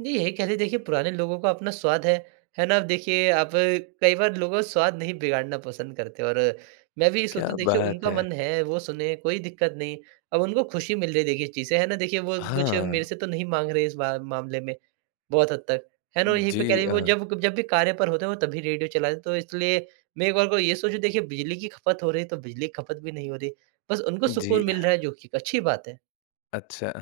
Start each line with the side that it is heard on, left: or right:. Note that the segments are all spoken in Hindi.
right: जी, यही कह लें देखिए पुराने लोगों का अपना स्वाद है। है ना? अब देखिए आप कई बार लोगों स्वाद नहीं बिगाड़ना पसंद करते। और मैं भी ये
left: क्या
right: सोचता हूँ, देखिए
left: बात
right: उनका
left: है?
right: मन है वो सुने, कोई दिक्कत नहीं। अब उनको खुशी मिल रही है देखिए इस चीज़ से। है ना? देखिए वो कुछ, मेरे
left: हाँ।
right: से तो नहीं माँग रहे इस बा मामले में, बहुत हद तक। है ना? और यहीं पे
left: जी
right: कह ली, वो
left: अ
right: जब कब जब भी कार्य पर होते हैं, वो तब ही रेडियो चलाते हैं, तो इसलिए मैं एक बार को ये सोचूँ देखिए, बिजली की खपत हो रही है, तो बिजली की खपत भी नहीं हो रही। बस उनको सुकून
left: जी।
right: मिल रहा है, जो कि एक अच्छी बात है।
left: अच्छा।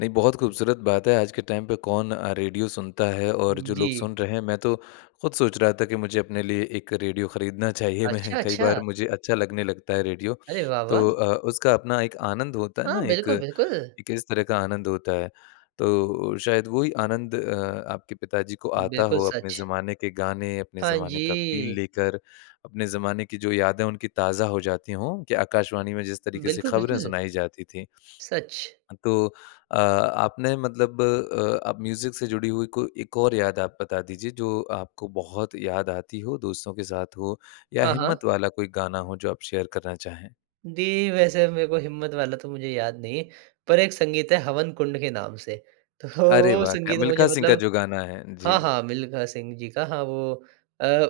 left: नहीं बहुत खूबसूरत बात है, आज के टाइम पे कौन अ, रेडियो सुनता है और जो लोग
right: जी।
left: सुन रहे हैं, मैं तो खुद सोच रहा था कि मुझे अपने लिए एक रेडियो खरीदना चाहिए। मैं
right: अच्छा,
left: कई
right: अच्छा।
left: बार मुझे, अच्छा लगने लगता है रेडियो।
right: अरे
left: तो
right: वाह-वाह।
left: अ, उसका अपना एक आनंद होता है
right: हाँ
left: ना एक,
right: बिल्कुल, बिल्कुल।
left: एक इस तरह का आनंद होता है तो शायद, वो ही आनंद अ, आपके पिताजी को आता
right: बिल्कुल
left: हो, अपने
right: सच।
left: ज़माने के गाने, अपने
right: हाँ
left: ज़माने का फ़ील
right: जी।
left: लेकर। अपने ज़माने की जो यादें उनकी ताज़ा हो जाती हों, कि आकाशवाणी में जिस तरीके से
right: बिल्कुल,
left: खबरें
right: बिल्कुल।
left: सुनाई जाती थीं।
right: सच।
left: तो अ, आपने मतलब अ, आप म्यूजिक से जुड़ी हुई कोई एक और याद आप बता दीजिए, जो आपको बहुत याद आती हो, दोस्तों के साथ हो, या
right: हाँ, हाँ।
left: हिम्मत वाला कोई गाना हो जो आप शेयर करना चाहें?
right: दी, वैसे मेरे को हिम्मत वाला तो मुझे याद नहीं है। पर एक संगीत है हवन कुंड के नाम से। तो
left: अरे
right: वो
left: वाह! क्या
right: संगीत मुझे
left: मिल्खा सिंह का
right: मतलब
left: जो गाना है,
right: हाँ,
left: जी।
right: हाँ, मिल्खा सिंह जी का हाँ वो अ,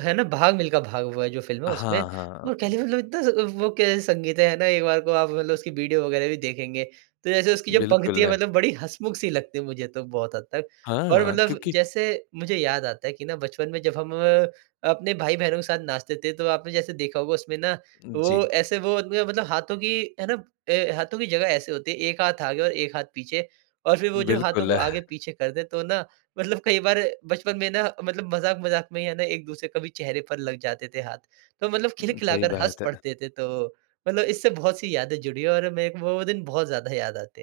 right: है ना भाग मिल्खा भाग वो है, जो फिल्म है उसमें।
left: हाँ, हाँ।
right: और कह ली मतलब इतना ज़ वो कैसा संगीत है, है ना एक बार को आप मतलब उसकी वीडियो वगैरह भी देखेंगे, तो जैसे उसकी जो पंक्ति है,
left: बिल्कुल।
right: मतलब बड़ी हँसमुख-सी लगती है, मुझे तो बहुत हद तक। और
left: हाँ
right: मतलब
left: क्योंकि
right: जैसे मुझे याद आता है कि ना बचपन में जब हम, अपने भाई-बहनों के साथ नाचते थे, तो आपने जैसे देखा होगा उसमें ना वो
left: जी।
right: ऐसे, वो म मतलब हाथों की है ना ए हाथों की जगह ऐसे होती है, एक हाथ आगे और एक हाथ पीछे। और फिर वो जो हाथों को
left: बिल्कुल।
right: आगे-पीछे कर दे तो ना, मतलब कई बार बचपन में ना मतलब मज़ाक-मज़ाक में ही है ना, एक-दूसरे कभी चेहरे पर लग जाते थे हाथ। तो मतलब
left: हुँ,
right: खिलखिला
left: सही
right: कर हस
left: बात है।
right: पढ़ते थे। तो मतलब इससे बहुत सी यादें जुड़ी है और मेरे को वो वो दिन बहुत ज़्यादा याद आते हैं।